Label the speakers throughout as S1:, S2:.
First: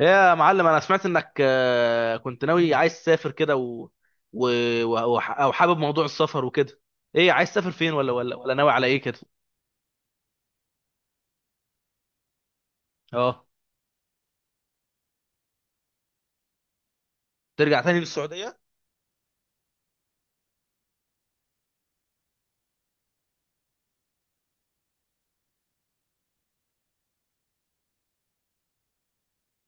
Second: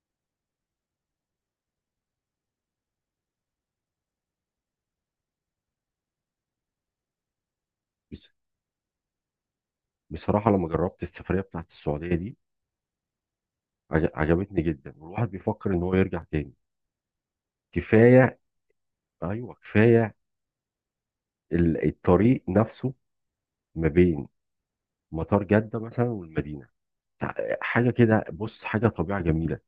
S1: يا معلم انا سمعت انك كنت ناوي عايز تسافر كده و... او حابب موضوع السفر وكده. ايه عايز تسافر فين ولا
S2: بس-
S1: ولا ولا ناوي على ايه كده؟
S2: بصراحة لما جربت السفرية بتاعت السعودية دي
S1: اه،
S2: عجبتني جدا، والواحد بيفكر ان هو يرجع تاني.
S1: ترجع تاني
S2: كفاية.
S1: للسعودية.
S2: ايوه كفاية. الطريق نفسه ما بين مطار جدة مثلا والمدينة، حاجة كده. بص، حاجة طبيعة جميلة،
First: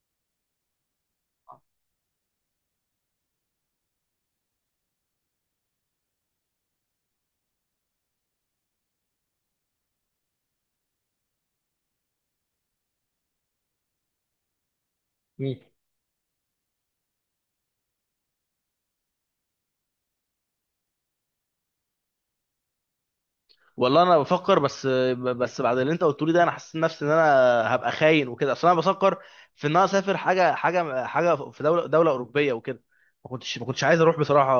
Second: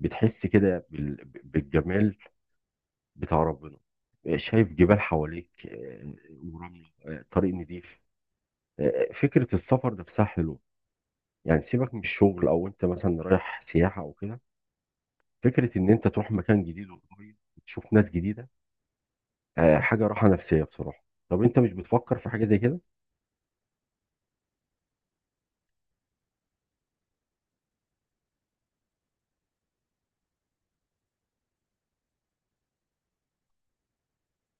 S2: بتحس كده بالجمال بتاع ربنا. شايف جبال حواليك، ورملة، طريق نضيف. فكرة السفر نفسها حلوة، يعني سيبك من الشغل او انت مثلا رايح سياحة او كده.
S1: مم.
S2: فكرة إن أنت تروح مكان جديد وقريب وتشوف ناس جديدة، حاجة راحة نفسية بصراحة. طب أنت مش بتفكر في حاجة زي كده؟
S1: والله انا بفكر، بس بعد اللي انت قلته لي ده انا حسيت نفسي ان انا هبقى خاين وكده، اصل انا بفكر في ان انا اسافر حاجه في دوله اوروبيه وكده. ما كنتش عايز اروح بصراحه.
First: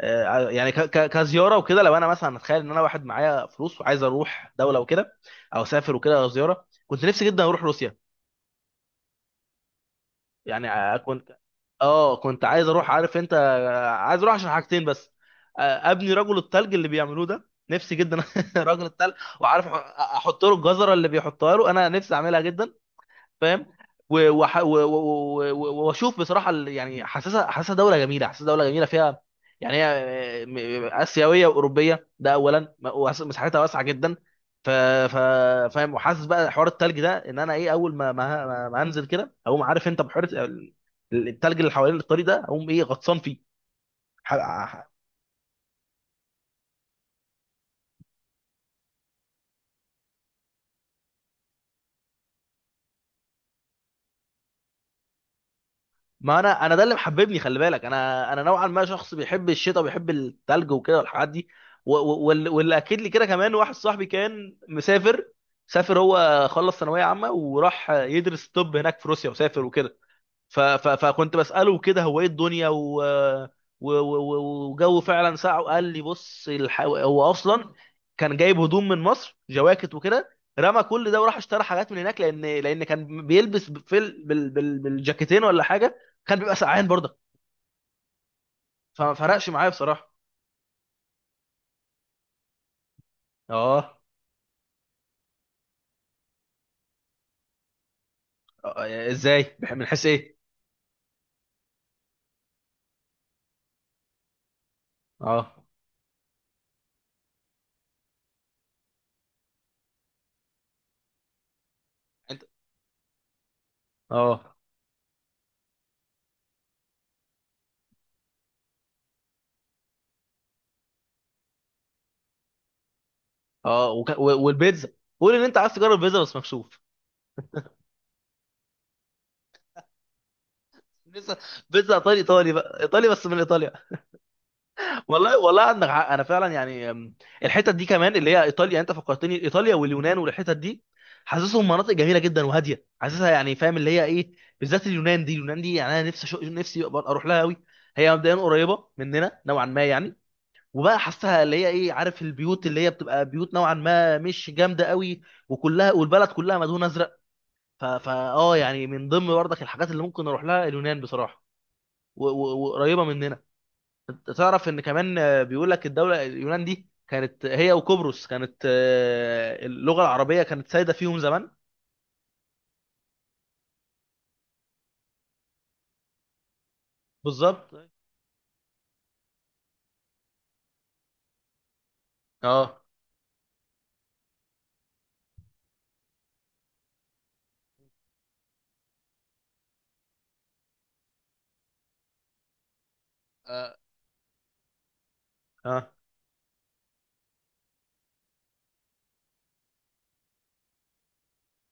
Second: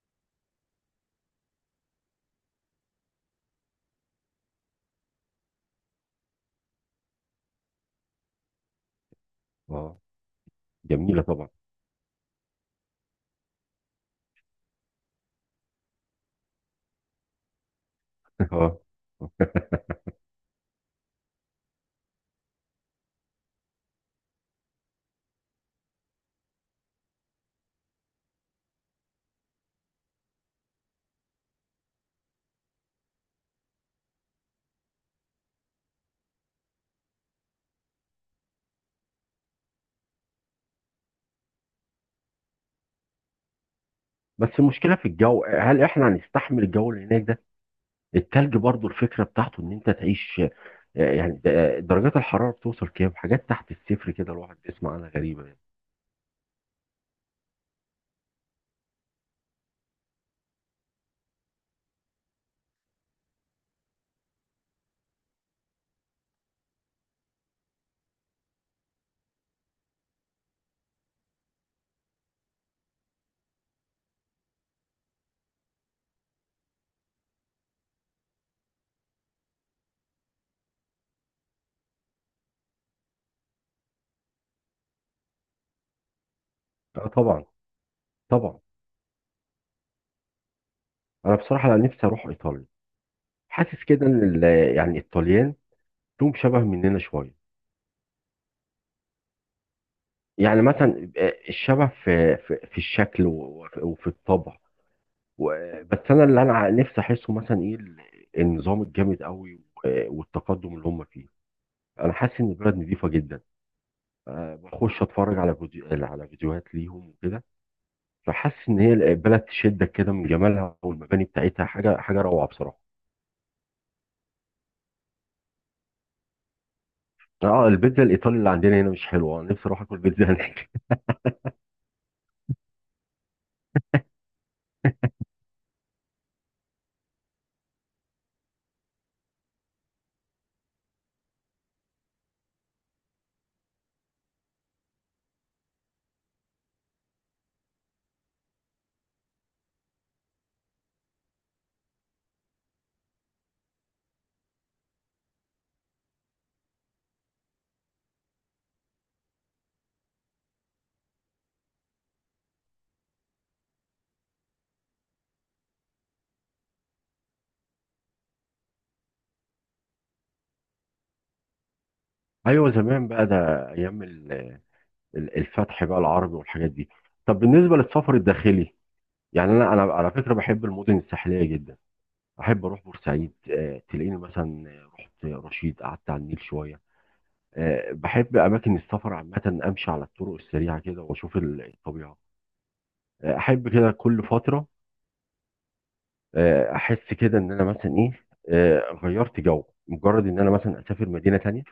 S1: يعني كزياره وكده، لو انا مثلا اتخيل ان انا واحد معايا فلوس وعايز اروح دوله وكده، او اسافر وكده زياره، كنت نفسي جدا اروح روسيا.
S2: أه،
S1: يعني
S2: جميلة طبعا.
S1: اه، كنت عايز اروح. عارف انت، عايز اروح عشان حاجتين بس. آه، ابني رجل التلج اللي بيعملوه ده نفسي جدا،
S2: أه،
S1: رجل التلج. وعارف احط له الجزره اللي بيحطها له، انا نفسي اعملها جدا. فاهم؟ و- وح- و- و- و- و- واشوف بصراحه يعني حاسسها دوله جميله فيها. يعني هي اسيويه واوروبيه ده اولا، مساحتها واسعه جدا. ف ف فاهم؟ وحاسس بقى حوار التلج ده ان انا ايه، اول ما ما انزل كده اقوم، عارف انت، بحوار التلج اللي حوالين الطريق ده اقوم ايه، غطسان فيه.
S2: بس المشكلة في الجو، هل إحنا هنستحمل الجو اللي هناك ده؟ التلج برضو الفكرة بتاعته إن أنت تعيش، درجات الحرارة بتوصل كام؟ حاجات تحت الصفر كده الواحد بيسمع عنها غريبة يعني.
S1: ما انا ده اللي محببني، خلي بالك، انا نوعا ما شخص بيحب الشتاء وبيحب التلج وكده والحاجات دي. و- و- وال- واللي اكد لي كده كمان، واحد صاحبي كان مسافر، سافر هو، خلص ثانويه عامه وراح يدرس طب هناك في روسيا وسافر وكده. ف... ف... فكنت بسأله كده هو ايه الدنيا و... و... و... و- وجو. فعلا ساعه قال لي بص، هو اصلا كان جايب هدوم من مصر، جواكت وكده، رمى كل ده وراح اشترى حاجات من هناك، لان كان بيلبس في بالجاكيتين ولا حاجه كان بيبقى سقعان
S2: أه
S1: برضه.
S2: طبعا، طبعا.
S1: فما فرقش معايا بصراحه.
S2: أنا بصراحة لا، نفسي أروح إيطاليا. حاسس
S1: اه.
S2: كده إن يعني الطليان لهم شبه مننا شوية.
S1: ازاي؟ من حيث ايه؟
S2: يعني مثلا، الشبه في الشكل وفي الطبع.
S1: اه.
S2: بس انا اللي انا نفسي احسه مثلا ايه، النظام الجامد قوي والتقدم اللي هم فيه. انا حاسس
S1: انت.
S2: ان البلد نظيفه جدا.
S1: اه.
S2: أه، بخش اتفرج على فيديوهات ليهم وكده، فحاسس ان هي البلد تشدك كده من جمالها، والمباني بتاعتها حاجه روعه بصراحه.
S1: اه وك... و... والبيتزا، قول ان انت عايز تجرب بيتزا بس مكشوف.
S2: اه البيتزا الايطالي اللي عندنا هنا مش حلوه، انا نفسي اروح اكل بيتزا هناك.
S1: بيتزا. بيتزا ايطالي، ايطالي بقى ايطالي بس من ايطاليا. والله والله عندك حق، انا فعلا يعني الحتت دي كمان اللي هي ايطاليا، انت فكرتني ايطاليا واليونان والحتت دي، حاسسهم مناطق جميله جدا وهاديه. حاسسها يعني، فاهم اللي هي ايه، بالذات اليونان دي. اليونان دي، يعني انا نفسي نفسي أبقى اروح لها قوي. هي مبدئيا قريبه مننا نوعا ما يعني. وبقى حاسسها اللي هي ايه، عارف، البيوت اللي هي بتبقى بيوت نوعا ما مش جامده قوي، وكلها والبلد كلها مدهون ازرق. ف... فا اه، يعني من ضمن برضك الحاجات اللي ممكن اروح لها اليونان بصراحه. و- و- وقريبه مننا. انت تعرف ان كمان بيقول لك الدوله اليونان دي كانت هي وقبرص، كانت اللغه العربيه كانت سايده فيهم زمان.
S2: ايوه زمان بقى ده، ايام الفتح بقى العربي والحاجات دي. طب
S1: بالظبط.
S2: بالنسبه للسفر الداخلي، يعني انا على فكره بحب المدن الساحليه جدا. احب اروح
S1: اه.
S2: بورسعيد، تلاقيني مثلا رحت رشيد قعدت على النيل شويه. بحب اماكن السفر عامه، امشي على الطرق السريعه كده واشوف الطبيعه. احب
S1: آه،
S2: كده كل فتره.
S1: اه.
S2: احس كده ان انا مثلا ايه، غيرت جو، مجرد ان انا مثلا اسافر مدينه تانية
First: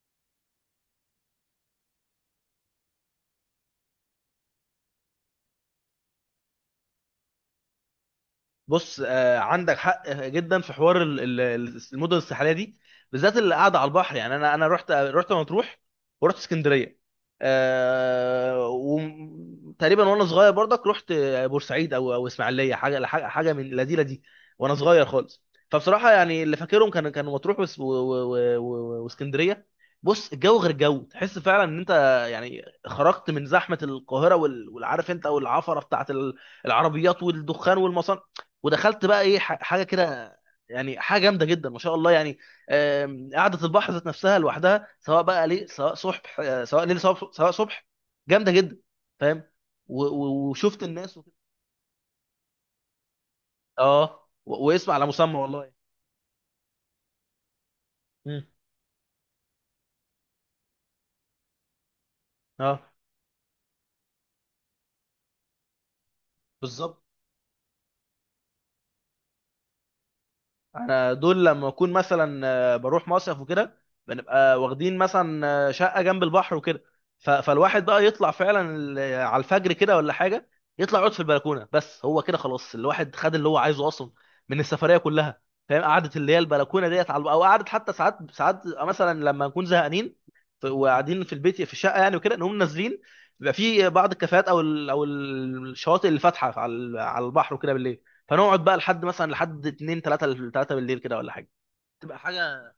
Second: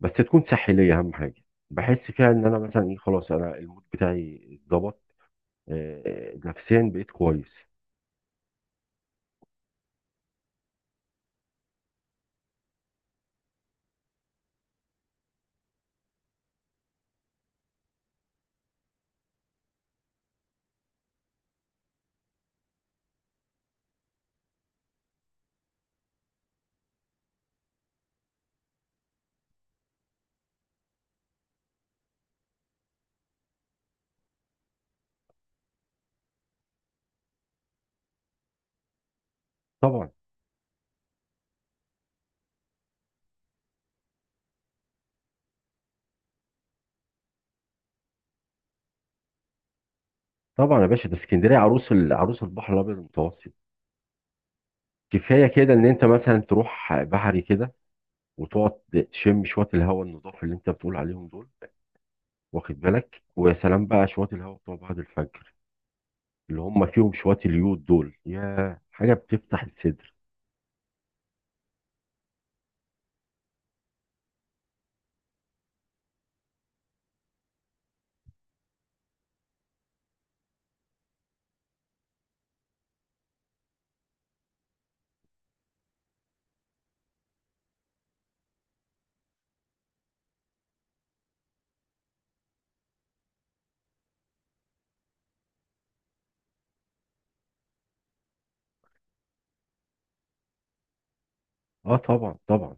S2: بس تكون ساحليه، اهم حاجه بحس فيها ان انا مثلا ايه، خلاص انا المود بتاعي اتظبط. نفسيا بقيت كويس.
S1: بص، عندك حق جدا في حوار المدن الساحليه دي، بالذات اللي قاعده على البحر. يعني انا رحت مطروح ورحت اسكندريه. أه، وتقريبا وانا صغير برضك رحت بورسعيد او اسماعيليه، حاجه حاجه حاجة من لذيذه دي وانا صغير خالص. فبصراحه يعني اللي فاكرهم كانوا مطروح وس- و- و- و- واسكندريه. بص الجو غير جو، تحس فعلا ان انت يعني خرجت من زحمه القاهره وال- والعارف انت والعفره بتاعت العربيات والدخان والمصانع، ودخلت بقى ايه حاجه
S2: طبعا
S1: كده. يعني حاجه جامده جدا ما شاء الله يعني. قعده البحر ذات نفسها لوحدها، سواء بقى ليل سواء صبح، سواء ليل سواء صبح، جامده جدا. فاهم؟ و- و-
S2: طبعا
S1: وشفت
S2: يا باشا،
S1: الناس
S2: ده
S1: وكده.
S2: اسكندريه عروس عروس البحر الابيض المتوسط.
S1: اه، و- واسم على مسمى
S2: كفايه
S1: والله.
S2: كده ان انت مثلا تروح بحري كده
S1: مم.
S2: وتقعد تشم شويه الهواء النضاف اللي انت بتقول عليهم دول. واخد
S1: اه.
S2: بالك، ويا سلام بقى شويه الهواء بتوع بعد الفجر اللي هم
S1: بالظبط.
S2: فيهم شويه اليود دول، يا حاجه بتفتح الصدر.
S1: انا دول لما اكون مثلا بروح مصيف وكده، بنبقى واخدين مثلا شقه جنب البحر وكده. ف- فالواحد بقى يطلع فعلا على الفجر كده ولا حاجه، يطلع يقعد في البلكونه. بس هو كده خلاص، الواحد خد اللي هو عايزه اصلا من السفريه كلها. فاهم؟ قعده اللي هي البلكونه ديت، على او قعده حتى ساعات، مثلا لما نكون زهقانين ف- وقاعدين في البيت في الشقه يعني وكده، نقوم نازلين. بيبقى في بعض الكافيهات او او الشواطئ اللي فاتحه على على البحر وكده بالليل. فنقعد بقى لحد مثلا، لحد 2 3 3 بالليل كده ولا حاجه.
S2: اه
S1: تبقى
S2: طبعا
S1: حاجه،
S2: طبعا.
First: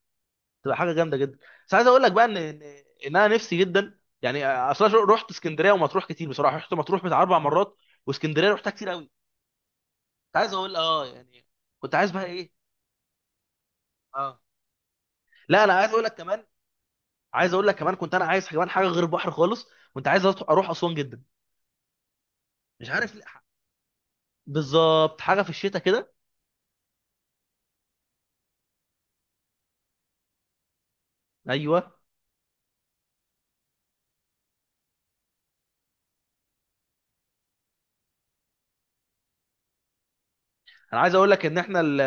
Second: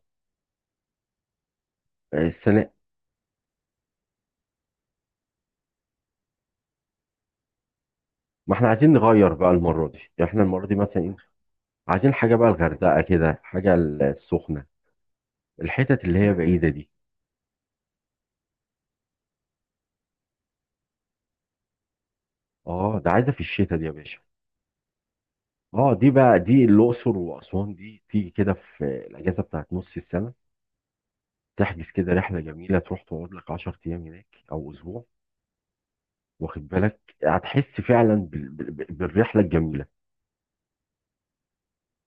S1: تبقى حاجه جامده جدا. بس عايز اقول لك
S2: آه،
S1: بقى ان ان
S2: السنه
S1: إن انا نفسي جدا، يعني اصلا رحت اسكندريه ومطروح كتير بصراحه. رحت مطروح بتاع 4 مرات، واسكندريه
S2: ما احنا
S1: رحتها كتير
S2: عايزين
S1: قوي.
S2: نغير بقى المره دي، يعني
S1: كنت
S2: احنا
S1: عايز
S2: المره
S1: اقول
S2: دي مثلا
S1: اه،
S2: ايه،
S1: يعني كنت عايز
S2: عايزين
S1: بقى
S2: حاجه بقى
S1: ايه.
S2: الغردقه كده، حاجه
S1: اه،
S2: السخنه،
S1: لا، انا عايز اقول
S2: الحتت
S1: لك
S2: اللي هي
S1: كمان.
S2: بعيده دي.
S1: كنت انا عايز كمان حاجه غير البحر خالص. كنت عايز اروح اسوان جدا. مش
S2: اه ده
S1: عارف ليه.
S2: عايزه في الشتاء دي يا باشا.
S1: بالظبط حاجه في الشتاء
S2: اه دي
S1: كده.
S2: بقى، دي الاقصر واسوان دي تيجي كده في الاجازه بتاعت نص السنه، تحجز
S1: ايوه.
S2: كده رحله جميله تروح تقعد لك 10 ايام هناك او اسبوع. واخد بالك هتحس فعلا بالرحله الجميله.
S1: انا عايز اقول لك ان احنا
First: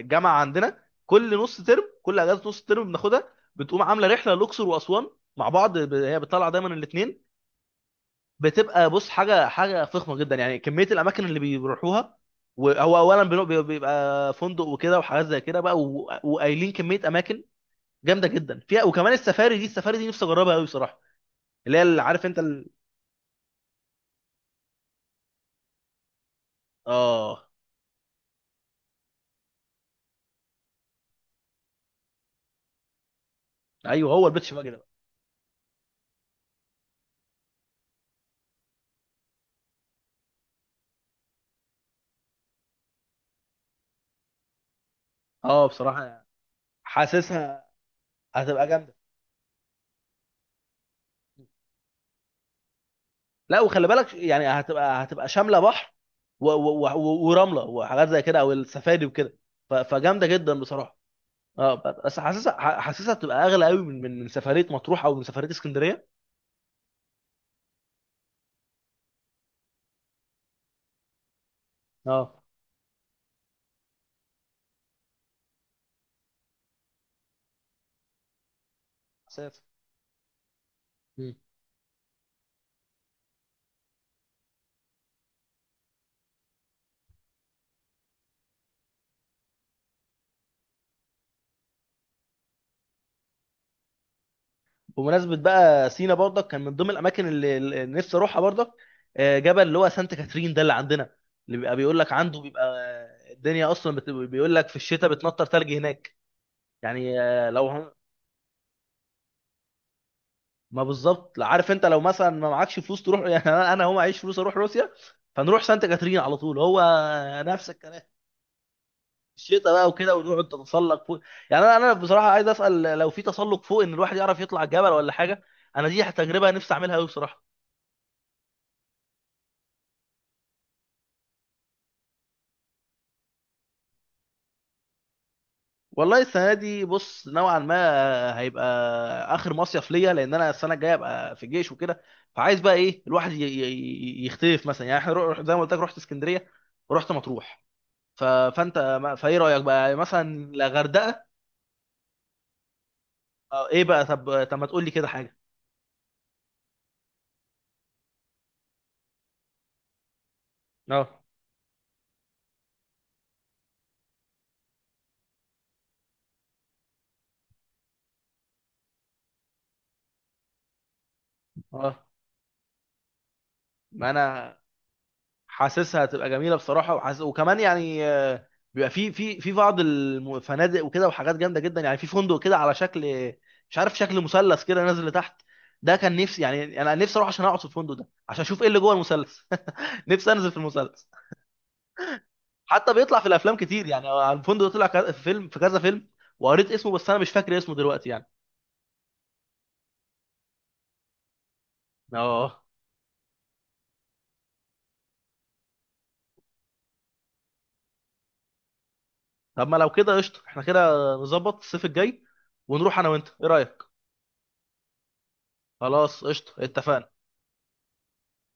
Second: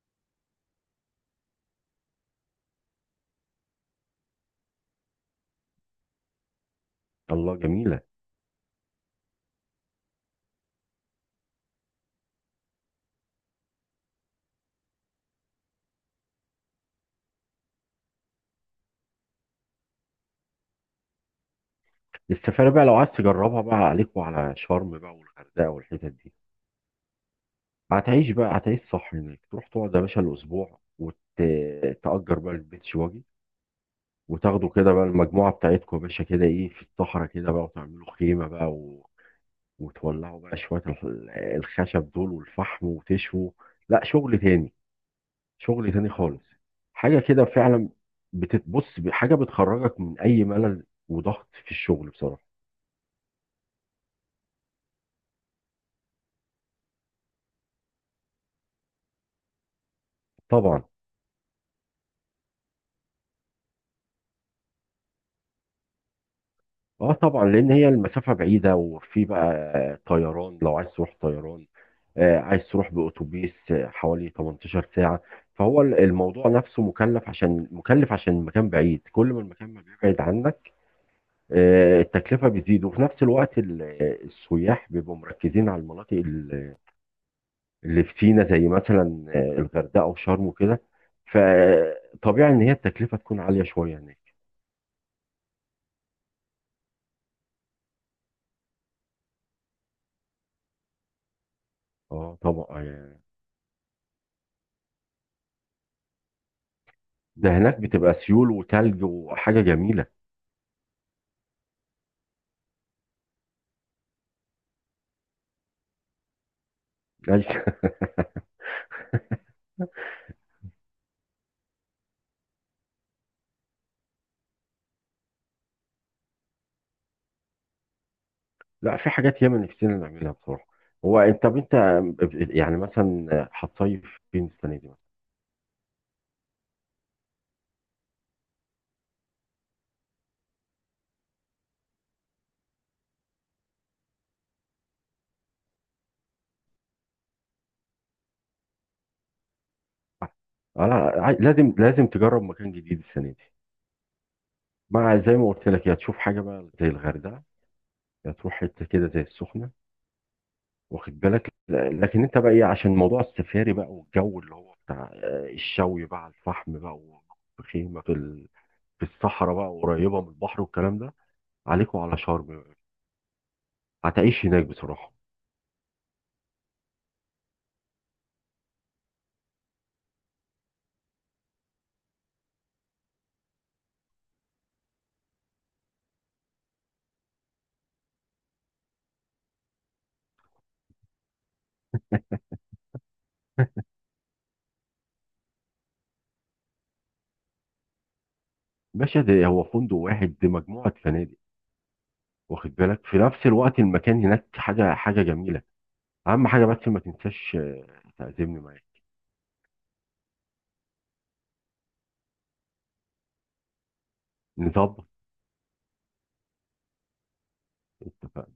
S1: الجامعه عندنا كل نص ترم، كل اجازه نص ترم بناخدها، بتقوم عامله رحله الاقصر واسوان مع بعض. هي بتطلع دايما الاثنين.
S2: الله جميله.
S1: بتبقى بص، حاجه فخمه جدا، يعني كميه الاماكن اللي بيروحوها. وهو اولا بيبقى فندق وكده وحاجات زي كده بقى، و- وقايلين كميه اماكن جامده جدا فيها. وكمان السفاري دي، السفاري دي نفسي اجربها قوي بصراحه، اللي هي، اللي عارف انت
S2: السفاره بقى لو عايز تجربها بقى عليك وعلى شرم بقى والغردقه والحتت دي.
S1: اه.
S2: هتعيش بقى، هتعيش صح هناك. تروح تقعد يا باشا الاسبوع، وتأجر بقى البيتش واجي،
S1: ايوه، هو البيتش
S2: وتاخدوا
S1: باجي ده بقى.
S2: كده بقى المجموعه بتاعتكم يا باشا كده، ايه، في الصحراء كده بقى وتعملوا خيمه بقى، وتولعوا بقى شوية الخشب دول والفحم، وتشووا. لا، شغل تاني.
S1: اه
S2: شغل
S1: بصراحه
S2: تاني
S1: يعني
S2: خالص. حاجة كده
S1: حاسسها
S2: فعلا،
S1: هتبقى
S2: بتتبص
S1: جامده.
S2: حاجة بتخرجك من أي ملل وضغط في الشغل بصراحة.
S1: لا، وخلي بالك، يعني هتبقى شامله بحر و... و... و... ورمله وحاجات زي كده، او السفاري وكده. ف... فجامده جدا
S2: طبعا.
S1: بصراحه. اه. بس حاسسها، حاسسها بتبقى اغلى قوي من سفريه مطروح او من سفريه اسكندريه.
S2: اه طبعا، لأن هي المسافة بعيدة، وفي بقى طيران لو عايز تروح طيران،
S1: اه.
S2: عايز تروح بأتوبيس، حوالي 18 ساعة. فهو الموضوع نفسه مكلف، عشان مكلف عشان المكان بعيد، كل ما
S1: مسافة.
S2: المكان ما بيبعد عنك،
S1: مم.
S2: التكلفة بتزيد. وفي نفس الوقت السياح بيبقوا مركزين على المناطق اللي في سينا، زي مثلا، الغردقة وشرم وكده، فطبيعي إن هي التكلفة تكون عالية شوية هناك.
S1: بمناسبه بقى سينا برضك كان من ضمن الاماكن اللي نفسي اروحها برضك. جبل اللي هو سانت كاترين ده اللي عندنا، اللي بيبقى بيقول لك
S2: اه
S1: عنده بيبقى
S2: طبعا.
S1: الدنيا اصلا بيقول لك في الشتاء بتنطر ثلج هناك. يعني
S2: ده هناك بتبقى سيول وتلج وحاجة جميلة.
S1: ما بالظبط. لا، عارف انت، لو مثلا ما معكش فلوس تروح، يعني انا هو معيش فلوس اروح روسيا فنروح سانت كاترين على طول، هو
S2: لا.
S1: نفس الكلام. الشتاء بقى وكده، ونقعد نتسلق فوق. يعني انا بصراحه عايز اسال، لو في تسلق فوق ان الواحد يعرف يطلع الجبل ولا حاجه. انا دي تجربه نفسي اعملها قوي بصراحه.
S2: لا، في حاجات ياما نفسنا نعملها بصراحة. هو انت، طب انت يعني مثلا هتصيف فين السنة دي مثلا؟
S1: والله السنه دي بص، نوعا ما هيبقى اخر مصيف ليا، لان انا السنه الجايه ابقى في الجيش وكده. فعايز بقى ايه الواحد ي- ي- ي- يختلف مثلا. يعني احنا زي ما قلت لك، رحت اسكندريه ورحت مطروح. ف... فانت فايه رايك بقى، يعني مثلا لا
S2: اه لا،
S1: غردقه
S2: لازم لازم تجرب مكان جديد السنة دي.
S1: أو ايه بقى؟ طب ما تقول لي كده
S2: مع زي
S1: حاجه.
S2: ما قلت لك، يا تشوف حاجة بقى زي الغردقة، هتروح حته كده زي السخنه.
S1: اه.
S2: واخد بالك، لكن انت بقى ايه، عشان موضوع السفاري بقى، والجو اللي هو بتاع الشوي بقى على الفحم بقى، وخيمه في الصحراء بقى قريبه من البحر والكلام ده، عليكوا
S1: اه.
S2: على شرم.
S1: ما
S2: هتعيش
S1: انا
S2: هناك بصراحه.
S1: حاسسها هتبقى جميله بصراحه. وحاس... وكمان يعني بيبقى في في بعض الفنادق وكده، وحاجات جامده جدا يعني. في فندق كده على شكل، مش عارف شكل مثلث كده نازل لتحت، ده كان نفسي، يعني انا نفسي اروح عشان اقعد في الفندق ده عشان اشوف ايه اللي جوه المثلث. نفسي انزل في المثلث. حتى بيطلع في الافلام كتير، يعني الفندق ده طلع في فيلم، في كذا فيلم، وقريت اسمه بس انا مش فاكر اسمه دلوقتي يعني.
S2: باشا ده هو فندق واحد؟ دي مجموعه فنادق.
S1: اه.
S2: واخد بالك، في نفس الوقت المكان هناك حاجه حاجه جميله. اهم حاجه بس ما تنساش، تعزمني معاك.
S1: طب ما لو كده قشطه. احنا كده نظبط الصيف الجاي ونروح انا وانت، ايه رايك؟
S2: نظبط.
S1: خلاص قشطه، اتفقنا.
S2: اتفقنا.